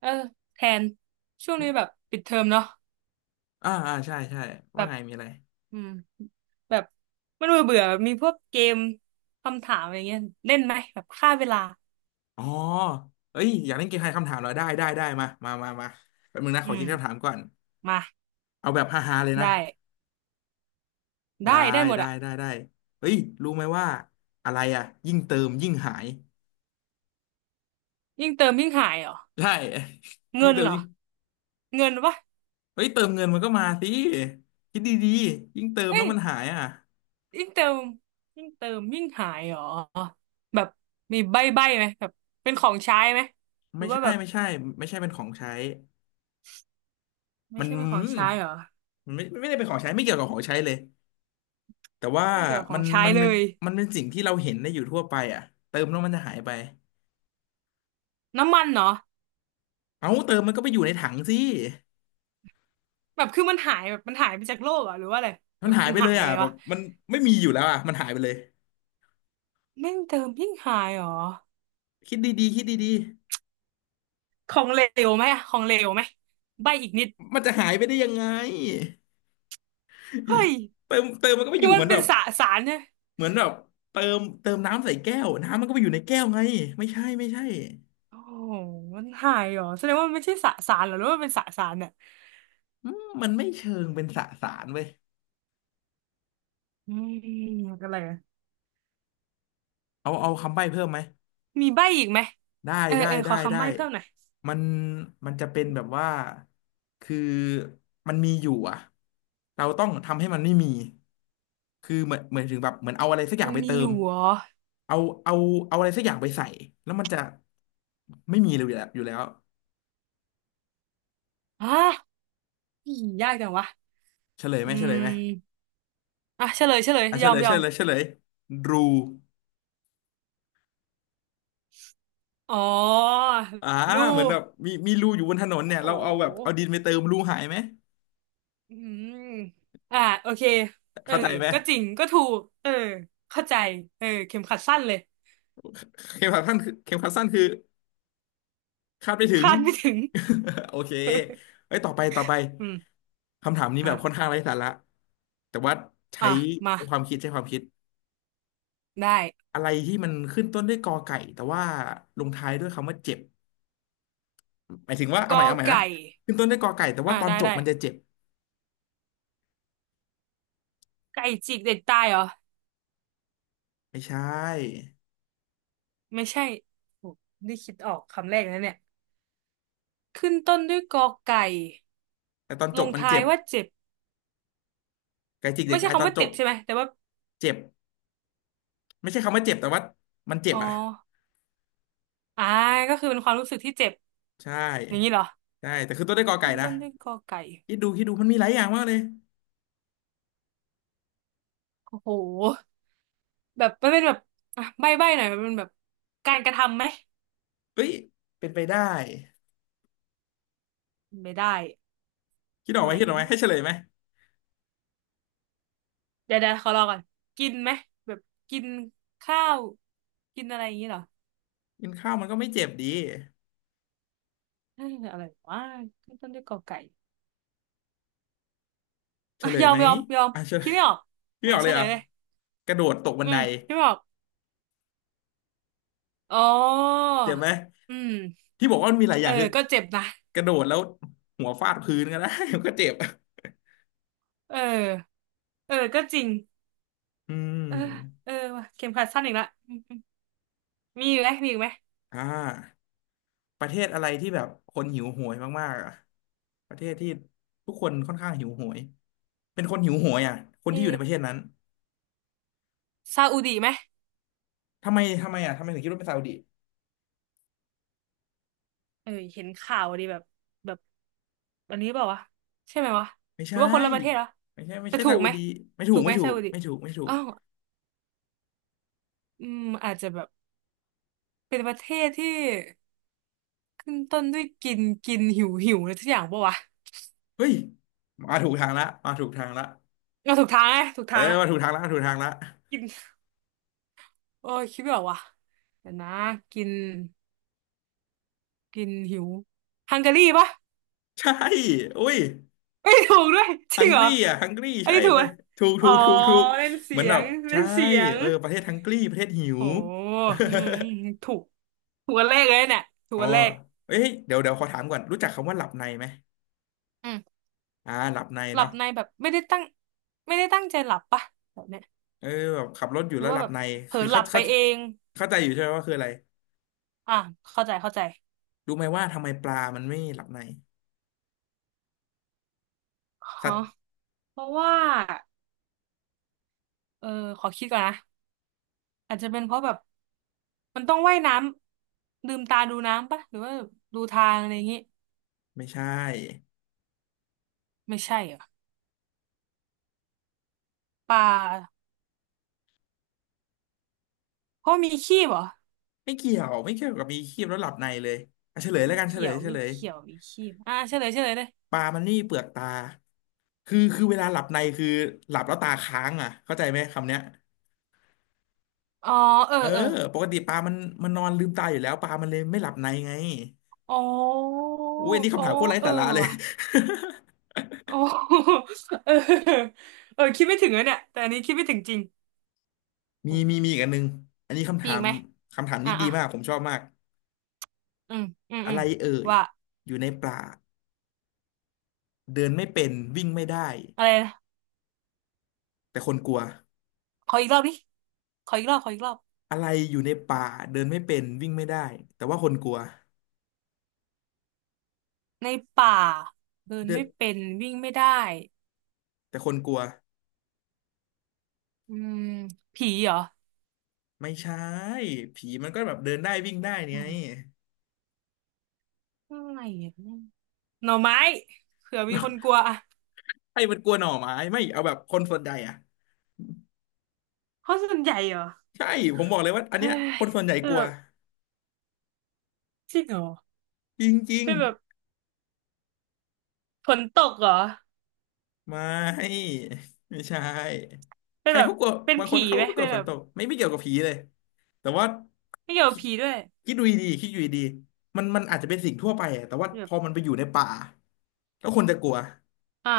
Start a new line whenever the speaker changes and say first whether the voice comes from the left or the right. right: เออแทนช่วงนี้แบบปิดเทอมเนาะ
left: ใช่ใช่
right: แบ
left: ว่า
right: บ
left: ไงมีอะไร
right: อืมแบบมันเบื่อเบื่อมีพวกเกมคำถามอะไรเงี้ยเล่นไหมแบบฆ่าเวลา
left: อ๋อเอ้ยอยากเล่นเกมทายคำถามเหรอได้ได้ได้มามามามาแป๊บนึงนะ
right: อื
left: ขอคิ
right: ม
left: ดคำถามก่อน
right: มา
left: เอาแบบฮาๆเลย
right: ได้
left: นะได้
right: ได้ได้หมด
left: ได้
right: อะ
left: ได้ได้เฮ้ยรู้ไหมว่าอะไรอะยิ่งเติมยิ่งหาย
right: ยิ่งเติมยิ่งหายเหรอ
left: ใช่ ยิ่
right: เงิ
left: ง
right: น
left: เติม
right: เหรอ
left: ยิ่ง
right: เงินวะ
left: เฮ้ยเติมเงินมันก็มาสิคิดดีๆยิ่งเติม
right: เอ้
left: แล้ว
right: ย
left: มันหายอ่ะ
right: ยิ่งเติมยิ่งหายเหรอแบบมีใบ้ไหมแบบเป็นของใช้ไหมหรื
left: ไม่
right: อว่า
left: ใช่
right: แบบ
left: ไม่ใช่ไม่ใช่เป็นของใช้
right: ไม่
left: มัน
right: ใช่เป็นของ
left: ม
right: ใช้เหรอ
left: มันไม่ได้เป็นของใช้ไม่เกี่ยวกับของใช้เลย แต่ว่า
right: ไม่เกี่ยวกับขอ
left: มั
right: ง
left: น
right: ใช้
left: มัน
right: เลย
left: มันเป็นสิ่งที่เราเห็นได้อยู่ทั่วไปอ่ะเติมแล้วมันจะหายไป
right: น้ำมันเหรอ
left: เอ้าเติมมันก็ไปอยู่ในถังสิ
right: แบบคือมันหายแบบมันหายไปจากโลกเหรอหรือว่าอะไร
left: มั
right: แบ
left: น
right: บ
left: หาย
right: มัน
left: ไปเล
right: หาย
left: ย
right: ยั
left: อ่ะ
right: งไง
left: แบ
right: วะ
left: บมันไม่มีอยู่แล้วอ่ะมันหายไปเลย
right: แม่งเติมยิ่งหายเหรอ
left: คิดดีๆคิดดี
right: ของเหลวไหมอะของเหลวไหมใบอีกนิด
left: ๆมันจะหายไปได้ยังไง
right: เฮ้ย
left: เติมมันก็ไป
right: คื
left: อ
right: อ
left: ยู่เห
right: มัน
left: มือน
right: เป็
left: แบ
right: น
left: บ
right: สสารเนี่ย
left: เหมือนแบบเติมน้ำใส่แก้วน้ำมันก็ไปอยู่ในแก้วไงไม่ใช่ไม่ใช่
right: โอ้โหมันหายเหรอแสดงว่ามันไม่ใช่สสารเหรอหรือว่ามันเป็นสสารเนี่ย
left: อืมมันไม่เชิงเป็นสสารเว้ย
right: อืมอะไรอะ
left: เอาเอาคำใบ้เพิ่มไหม
right: มีใบอีกไหม
left: ได้
right: เออ
left: ได้
right: เออข
left: ได้
right: อคำ
left: ได้
right: ใบ้เพิ่มหน่อย
left: มันมันจะเป็นแบบว่า คือมันมีอยู่อ่ะเราต้องทำให้มันไม่มี คือเหมือนถึงแบบเหมือนเอาอะไรสักอย่า
right: มั
left: ง
right: น
left: ไป
right: มี
left: เติ
right: อ
left: ม
right: ยู่เหรอ
left: เอาเอาเอาอะไรสักอย่างไปใส่แล้วมันจะไม่มีเลยอยู่แล้วอยู่แล้ว
right: ฮะอี๋ยากจังวะ
left: เฉลยไหม
right: อื
left: เฉลยไหม
right: มอ่ะเฉลย
left: อ่ะเฉ
right: ยอ
left: ล
right: ม
left: ย
right: ย
left: เฉ
right: อม
left: ลยเฉลยรู
right: อ๋อ
left: อ่า
right: ลู
left: เหมือนแบบมีมีรูอยู่บนถนน
right: โอ้
left: เนี่ย
right: โห
left: เราเอาแบบเอาดินไปเติมรูหายไหม
right: อืมอ่าโอเคเออ
left: เข้าใจไหม
right: ก็จริงก็ถูกเออ เข้าใจ เออ เข็มขัดสั้นเลย
left: เข็มขัดสั้นคือเข็มขัดสั้นคือ คาดไม่ถึง
right: คาดไม่ถึง
left: โอเค เอ้ยต่อไปต่อไป
right: อืม
left: คำถามนี้แบ
right: อ่ะ
left: บค่อนข้างไร้สาระแต่ว่าใช้
right: อ่ะ มา
left: ใช้ความคิดใช้ความคิด
right: ได้
left: อะไรที่มันขึ้นต้นด้วยกอไก่แต่ว่าลงท้ายด้วยคำว่าเจ็บหมายถึงว่าเอา
right: ก
left: ใหม่
right: อ
left: เอาใหม่นะ
right: ไก่
left: ขึ้นต้นด้วยกอไก่แต่
right: อ่า
left: ว่าตอน
right: ได้
left: จบ
right: ได้
left: มันจะเจ็บ
right: ไก่จิกเด็กตายเหรอ
left: ไม่ใช่
right: ไม่ใช่โอ้นี่คิดออกคำแรกนะเนี่ยขึ้นต้นด้วยกอไก่
left: แต่ตอน
right: ล
left: จบ
right: ง
left: มัน
right: ท้า
left: เจ็
right: ย
left: บ
right: ว่าเจ็บ
left: ไก่จิกเด็
right: ไม่
left: ก
right: ใช่
left: ตายต
right: คำ
left: อน
right: ว่า
left: จ
right: เจ็บ
left: บ
right: ใช่ไหมแต่ว่า
left: เจ็บไม่ใช่คำว่าเจ็บแต่ว่ามันเจ็บ
right: อ๋อ
left: อ่ะ
right: อ่าก็คือเป็นความรู้สึกที่เจ็บ
left: ใช่
right: อย่างนี้เหรอ
left: ใช่แต่ขึ้นต้นด้วยกอไก่
right: ขึ้น
left: นะ
right: ต้นด้วยกอไก่
left: คิดดูคิดดูมันมีหลายอย่างมากเลย
right: โอ้โห แบบมันเป็นแบบอ่ะใบ้หน่อยมันเป็นแบบการกระทำไหม
left: เฮ้ยเป็นไปได้
right: ไม่ได้
left: คิดออ
right: อะ
left: กไหม
right: ไร
left: คิดออกไหม
right: มาก
left: ให้เฉลยไหม
right: เดี๋ยวขอรอก่อนกินไหมแบบกินข้าวกินอะไรอย่างนี้เหรอ
left: กินข้าวมันก็ไม่เจ็บดี
right: เอ้ยอะไรวะขึ้นต้นด้วยกอไก่
left: เฉ
right: อ่ะ
left: ลย
right: ยอม
left: ไหม
right: ยอมยอม
left: อ่ะเฉล
right: คิด
left: ย
right: ไม่ออก เอ
left: พี่
right: อ
left: บอก
right: เฉ
left: เลย
right: ล
left: เหร
right: ย
left: อ
right: เลย
left: กระโดดตกบั
right: อื
left: นได
right: มคิดไม่ออกอ๋อ
left: เจ็บไหม
right: อืม
left: ที่บอกว่ามันมีหลายอ
right: เออ
left: ย่างคือ
right: ก็เจ็บนะ
left: กระโดดแล้วหัวฟาดพื้นก็ได้ มันก็เจ็บ
right: เออเออก็จริง
left: อืม
right: เออเออว่ะเข็มขัดสั้นอีกละอืมอืมมีอีกไหมมีอีกไหม
left: อ่าประเทศอะไรที่แบบคนหิวโหยมากๆอ่ะประเทศที่ทุกคนค่อนข้างหิวโหยเป็นคนหิวโหยอ่ะคน
right: มี
left: ที่อยู่ในประเทศนั้น
right: ซาอุดิไหม
left: ทำไมทำไมอ่ะทำไมถึงคิดว่าเป็นซาอุดิ
right: เออเห็นข่าวดีแบบแบบอันนี้เปล่าวะใช่ไหมวะ
left: ไม่
right: หรือ
left: ใช่
right: ว่าคนละประเทศเหรอ
left: ไม่ใช่ไม่
right: แต่
left: ใช่
right: ถู
left: ซา
right: ก
left: อุ
right: ไหม
left: ดีไม่ถู
right: ถู
left: ก
right: กไห
left: ไม่
right: ม
left: ถู
right: ซา
left: ก
right: อุดิ
left: ไม่ถูกไม่ถูก
right: อ้าวอืมอาจจะแบบเป็นประเทศที่ขึ้นต้นด้วยกินกินหิวหิวอะไรทุกอย่างปะวะ
left: เฮ้ยมาถูกทางละมาถูกทางละ
right: เราถูกทางไงถูก
left: เออ
right: ทางอะ
left: มาถูกทางละมาถูกทางละ
right: กินโอ้ยคิดไม่ออกว่ะเดี๋ยวนะกินกินหิวฮังการีปะ
left: ใช่อุ้ย
right: ไ้่ถูกด้วยจ
left: ฮั
right: ริง
left: งก
right: เหรอ
left: รีอ่ะฮังกรี
right: อัน
left: ใช่
right: นี้ถูกไหม
left: ไปะถูก
right: อ๋
left: ถู
right: อ
left: กถูกถูก
right: เล่น
left: เห
right: เสี
left: มือน
right: ย
left: แบ
right: ง
left: บ
right: เล่
left: ใช่
right: นเสียง
left: เออประเทศฮังกรีประเทศหิว
right: โอ้ อืมถูกถูกอันแรกเลยเนี่ยถูก
left: อ๋อ
right: อันแรก
left: เอ้ยเดี๋ยวเดี๋ยวขอถามก่อนรู้จักคำว่าหลับในไหม
right: อืม
left: อ่าหลับใน
right: หลับ
left: เนาะ
right: ในแบบไม่ได้ตั้งใจหลับปะแบบเนี้ย
left: เออแบบขับรถอยู่
right: หรือ
left: แล้วห
right: ว่า
left: ลับ
right: แบบ
left: ใน
right: เผลอ
left: คือ
right: หลั
left: เขา
right: บไป
left: เขา
right: เอง
left: เข้าใจอยู่ใช่ไหมว่าคืออะไร
right: อ่ะ เข้าใจ
left: รู้ไหมว่าทำไมปลามันไม่หลับในสั
right: ฮะ
left: ตว์
right: เพราะว่าเออขอคิดก่อนนะอาจจะเป็นเพราะแบบ มันต้องว่ายน้ำลืมตาดูน้ำปะหรือว่าดูทางอะไรอย่างงี้
left: ไม่ใช่
right: ไม่ใช่เหรอป่าเพราะมีขี้เหรอ
left: ไม่เกี่ยวไม่เกี่ยวกับมีครีบแล้วหลับในเลยอ่ะเฉลย
right: ไม่
left: แล้วกันเฉ
right: เกี่
left: ล
right: ย
left: ย
right: ว
left: เฉ
right: ไม่
left: ลย
right: เกี่ยวมีขี้อ่ะเฉลยเลย
left: ปลามันไม่มีเปลือกตาคือคือ เวลาหลับในคือหลับแล้วตาค้างอ่ะเข้าใจไหมคำเนี้ย
right: อ๋อเออ
left: เออ
right: เออ
left: ปกติปลามันมันนอนลืมตาอยู่แล้วปลามันเลยไม่หลับในไง
right: อ๋อ
left: อุ้ยอันนี้
right: อ๋อ
left: คำถามโคตรไร้
right: เออ
left: สาระเลย
right: ว่ะอ๋อเออ เออ คิดไม่ถึงเลยเนี่ยแต่อันนี้คิดไม่ถึงจริง โอ
left: มีมี
right: ม
left: มีอีกอันหนึงอันนี้คำ
right: ี
left: ถา
right: อีก
left: ม
right: ไหม
left: คำถาม
right: อ่ะ
left: นี้ดี
right: อ่ะ
left: มาก ผมชอบมาก
right: อืม อืม
left: อะ
right: อื
left: ไร
right: ม
left: เอ่ย
right: ว่า
left: อยู่ในป่าเดินไม่เป็นวิ่งไม่ได้
right: อะไรนะ
left: แต่คนกลัว
right: ขออีกรอบดิขออีกรอบขออีกรอบ
left: อะไรอยู่ในป่าเดินไม่เป็นวิ่งไม่ได้แต่ว่าคนกลัว
right: ในป่า เดิน
left: เดิน
right: ไม่เป็น วิ่งไม่ได้
left: แต่คนกลัว
right: อืมผีเหรอ
left: ไม่ใช่ผีมันก็แบบเดินได้วิ่งได้
right: อื
left: ไง
right: มอะไรอ่ะเนี่ยหน่อไม้เผื่อมีคนก ลัวอ่ะ
left: ให้มันกลัวหน่อไม้ไม่เอาแบบคนส่วนใหญ่อ่ะ
right: เพราะส่วนใหญ่เหรอ
left: ใช่ผมบอกเลยว่าอัน
right: เฮ้
left: เนี้ย
right: ย
left: คนส่วนใหญ่
right: เออ
left: กลัว
right: จริงเหรอ
left: จริง
right: เป็นแบบฝนตกเหรอ
left: ๆไม่ไม่ใช่
right: เป็
left: ใค
right: น
left: ร
right: แบบ
left: เขากลัว
right: เป็น
left: บางค
right: ผี
left: นเขา
right: ไหม
left: ก็ไม่ก
right: เป็
left: ลัว
right: น
left: ฝ
right: แบ
left: น
right: บ
left: ตกไม่ไม่เกี่ยวกับผีเลยแต่ว่า
right: ไม่เกี่ยวกั
left: คิ
right: บ
left: ด
right: ผีด้วย
left: คิดดูดีๆคิดดูดีๆมันมันอาจจะเป็นสิ่งทั่วไปอะแต่ว่าพ
right: แบบ
left: อมันไปอยู่ในป่าแล้วคนจะกลัว
right: อ่ะ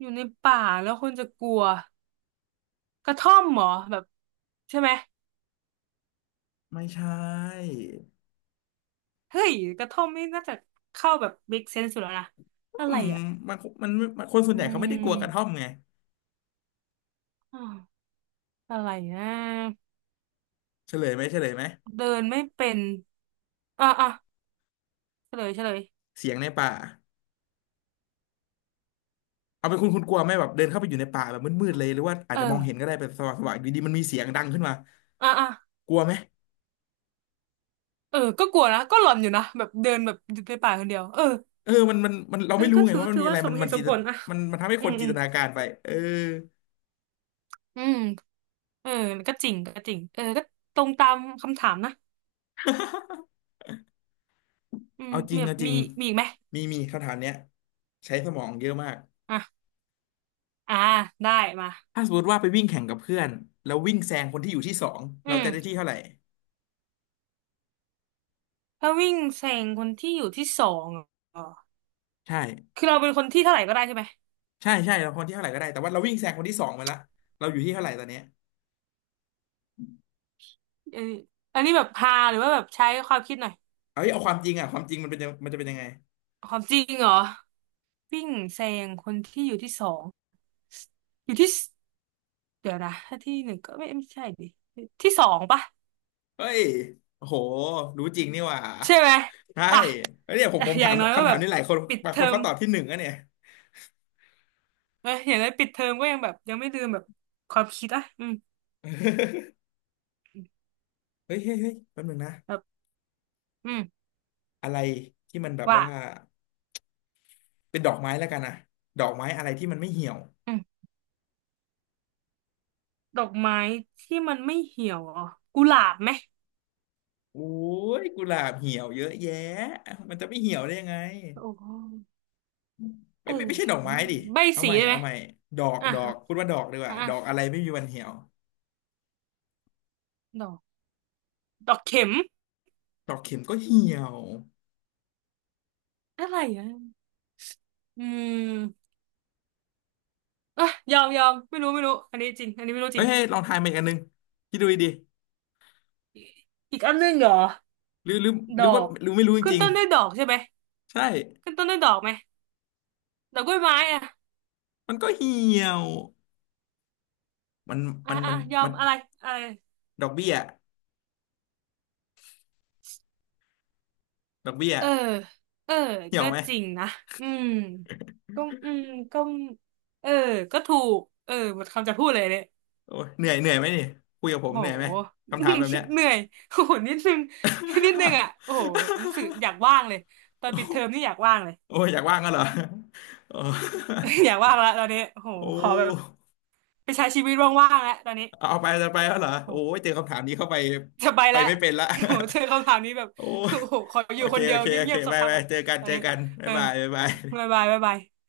right: อยู่ในป่าแล้วคนจะกลัวกระท่อมเหรอแบบใช่ไหม
left: ไม่ใช่
right: เฮ้ยกระท่อมนี่น่าจะเข้าแบบ make sense สุดแล้วนะอะ
left: อื
right: ไร
left: ม
right: อ่ะ
left: มันมันมันคนส่วน
right: อื
left: ใหญ่เขาไม่ได้กลัวกระท่อม
right: ม
left: ไง
right: อาวอะไรนะ
left: เฉลยไหมเฉลยไหม
right: เดินไม่เป็นอ่ะอ่ะเฉลย
left: เสียงในป่าเอาเป็นคุณกลัวไหมแบบเดินเข้าไปอยู่ในป่าแบบมืดๆเลยหรือว่าอา
right: เอ
left: จจะมอ
right: อ
left: งเห็นก็ได้เป็นสว่างสว่างอยู่ดีๆมันมีเสียงดังขึ้นมา
right: อ่ะอ่ะ
left: กลัวไหม
right: เออก็กลัวนะก็หลอนอยู่นะแบบเดินแบบอยู่ในป่าคนเดียวเออ
left: เออมันเรา
right: เออ
left: ไม่รู้
right: ก็
left: ไง
right: ถือ
left: ว่ามัน
right: ถือ
left: มีอะ
right: ว่า
left: ไร
right: สมเหตุสมผลอ่ะ
left: มันทำให้
right: อื
left: คน
right: มอื
left: จินต
right: ม
left: นาการไปเออ
right: อืมเออก็จริงเออก็ตรงตามคำถามนะ อืม
left: เอาจ
right: มี
left: ริง
right: แบบ
left: เอาจ
right: มี
left: ริง
right: มีอีกไหม
left: มีมีคำถามเนี้ยใช้สมองเยอะมาก
right: อ่ะอ่าได้มา
left: ถ้าสมมติว่าไปวิ่งแข่งกับเพื่อนแล้ววิ่งแซงคนที่อยู่ที่สอง
right: อื
left: เรา
right: ม
left: จะได้ที่เท่าไหร่
right: ถ้าวิ่งแซงคนที่อยู่ที่สองเหรอ
left: ใช่
right: คือเราเป็นคนที่เท่าไหร่ก็ได้ใช่ไหม
left: ใช่ใช่เราคนที่เท่าไหร่ก็ได้แต่ว่าเราวิ่งแซงคนที่สองไปละเราอยู่ที่เท่าไหร่ตอนเนี้ย
right: เอออันนี้แบบพาหรือว่าแบบใช้ความคิดหน่อย
left: เอ้ยเอาความจริงอ่ะความจริงมันจะเป็นยังไง
right: ความจริงเหรอวิ่งแซงคนที่อยู่ที่สองอยู่ที่สเดี๋ยวนะถ้าที่หนึ่งก็ไม่ใช่ดิที่สองปะ
left: เฮ้ยโอ้โหรู้จริงนี่หว่า
right: ใช่ไหม
left: ใช่
right: อ่ะ
left: เฮ้วเนี่ยผม
right: แต่
left: ผม
right: อ
left: ถา
right: ย่าง
left: ม
right: น้อยก็
left: คำ
right: แบ
left: ถาม
right: บ
left: นี้หลายคน
right: ปิด
left: บาง
right: เท
left: ค
right: อ
left: น
right: ม
left: เขาตอบที่หนึ่งอะเนี่ย
right: เอออย่างน้อยปิดเทอมก็ยังแบบยังไม่ลืมแบบความคิดอ่ะอืม
left: เฮ้ยเฮ้ยเฮ้ยแป๊บนึงนะ
right: แบบอืม
left: อะไรที่มันแบบ
right: ว่า
left: ว่าเป็นดอกไม้แล้วกันนะดอกไม้อะไรที่มันไม่เหี่ยว
right: ดอกไม้ที่มันไม่เหี่ยวเหรอ่ะกุหลาบไหม
left: โอ้ยกุหลาบเหี่ยวเยอะแยะมันจะไม่เหี่ยวได้ยังไง
right: โอ้เอ
left: ไม่
right: อ
left: ไม่ไม่ใช่ดอกไม้
right: มาก
left: ดิ
right: ใบ
left: เอา
right: สี
left: ใหม่
right: ได้ไหม
left: เอาใหม่ดอก
right: อ่ะ
left: ดอกพูดว่าดอกดีก
right: อ่ะ
left: ว่าดอก
right: อ่ะ
left: อะไรไม่มีวันเหี่ยว
right: ดอกดอกเข็ม
left: ดอกเข็มก็เหี่ยว
right: อะไรอ่ะอืมอ่ะยอมยอมไม่รู้อันนี้จริงอันนี้ไม่รู้จ
left: เฮ้
right: ริ
left: ย
right: ง
left: เฮ้ยลองทายมาอีกอันนึงคิดดูดี
right: อีกอันหนึงเหรอ
left: ๆหรือ
right: ด
left: ห
right: อ
left: รือว่า
right: ก
left: หรือไม่รู้จ
right: ขึ้น
left: ริง
right: ต้นด้วยดอกใช่ไหม
left: ๆใช่
right: ขึ้นต้นด้วยดอกไหมดอกกล้วยไม้อ่ะ
left: มันก็เหี่ยว มัน
right: อ่ะ
left: มัน
right: อ่ะ
left: มัน
right: ยอม
left: มัน
right: อะไรอะไร
left: ดอกเบี้ยดอกเบี้ย
right: เออเออ
left: เหี่ย
right: ก็
left: วไหม
right: จริงนะอืมก็อืมก็เออก็ถูกเออหมดคำจะพูดเลยเนี่ย
left: โอ้ยเหนื่อยเหนื่อยไหมนี่คุยกับผม
right: โห
left: เหนื่อยไหมคำถามแบบเนี้ย
right: เหนื่อยโอ้โหนิดนึง นิดนึงอ่ะโอ้โหรู้สึกอ ยากว่างเลยตอน
left: โอ้
right: ปิดเทอมนี่อยากว่างเลย
left: โอ้ยอยากว่างก็เหรอโอ้
right: อยากว่างละตอนนี้โอ้โห
left: โอ้
right: ขอแบบไปใช้ชีวิตว่างๆแล้วตอนนี้
left: เอาไปจะไปแล้วเหรอโอ้
right: โอ้โห
left: ยเจอคำถามนี้เข้าไป
right: จะไป
left: ไป
right: แล้ว
left: ไม่เป็นละ
right: โอ้โหเจอคำถามนี้แบบ
left: โอ้
right: โอ้โหขออ
left: โอ
right: ยู่
left: เค
right: คนเดี
left: โอ
right: ยว
left: เคโอ
right: เงี
left: เค
right: ยบๆสัก
left: บาย
right: พัก
left: บาย
right: อ่ะ
left: เจอกัน
right: ตอน
left: เจอ
right: นี้
left: กัน
right: เอ
left: บ๊าย
right: อ
left: บายบ๊ายบา
right: บ๊า
left: ย
right: ยบายบ๊ายบาย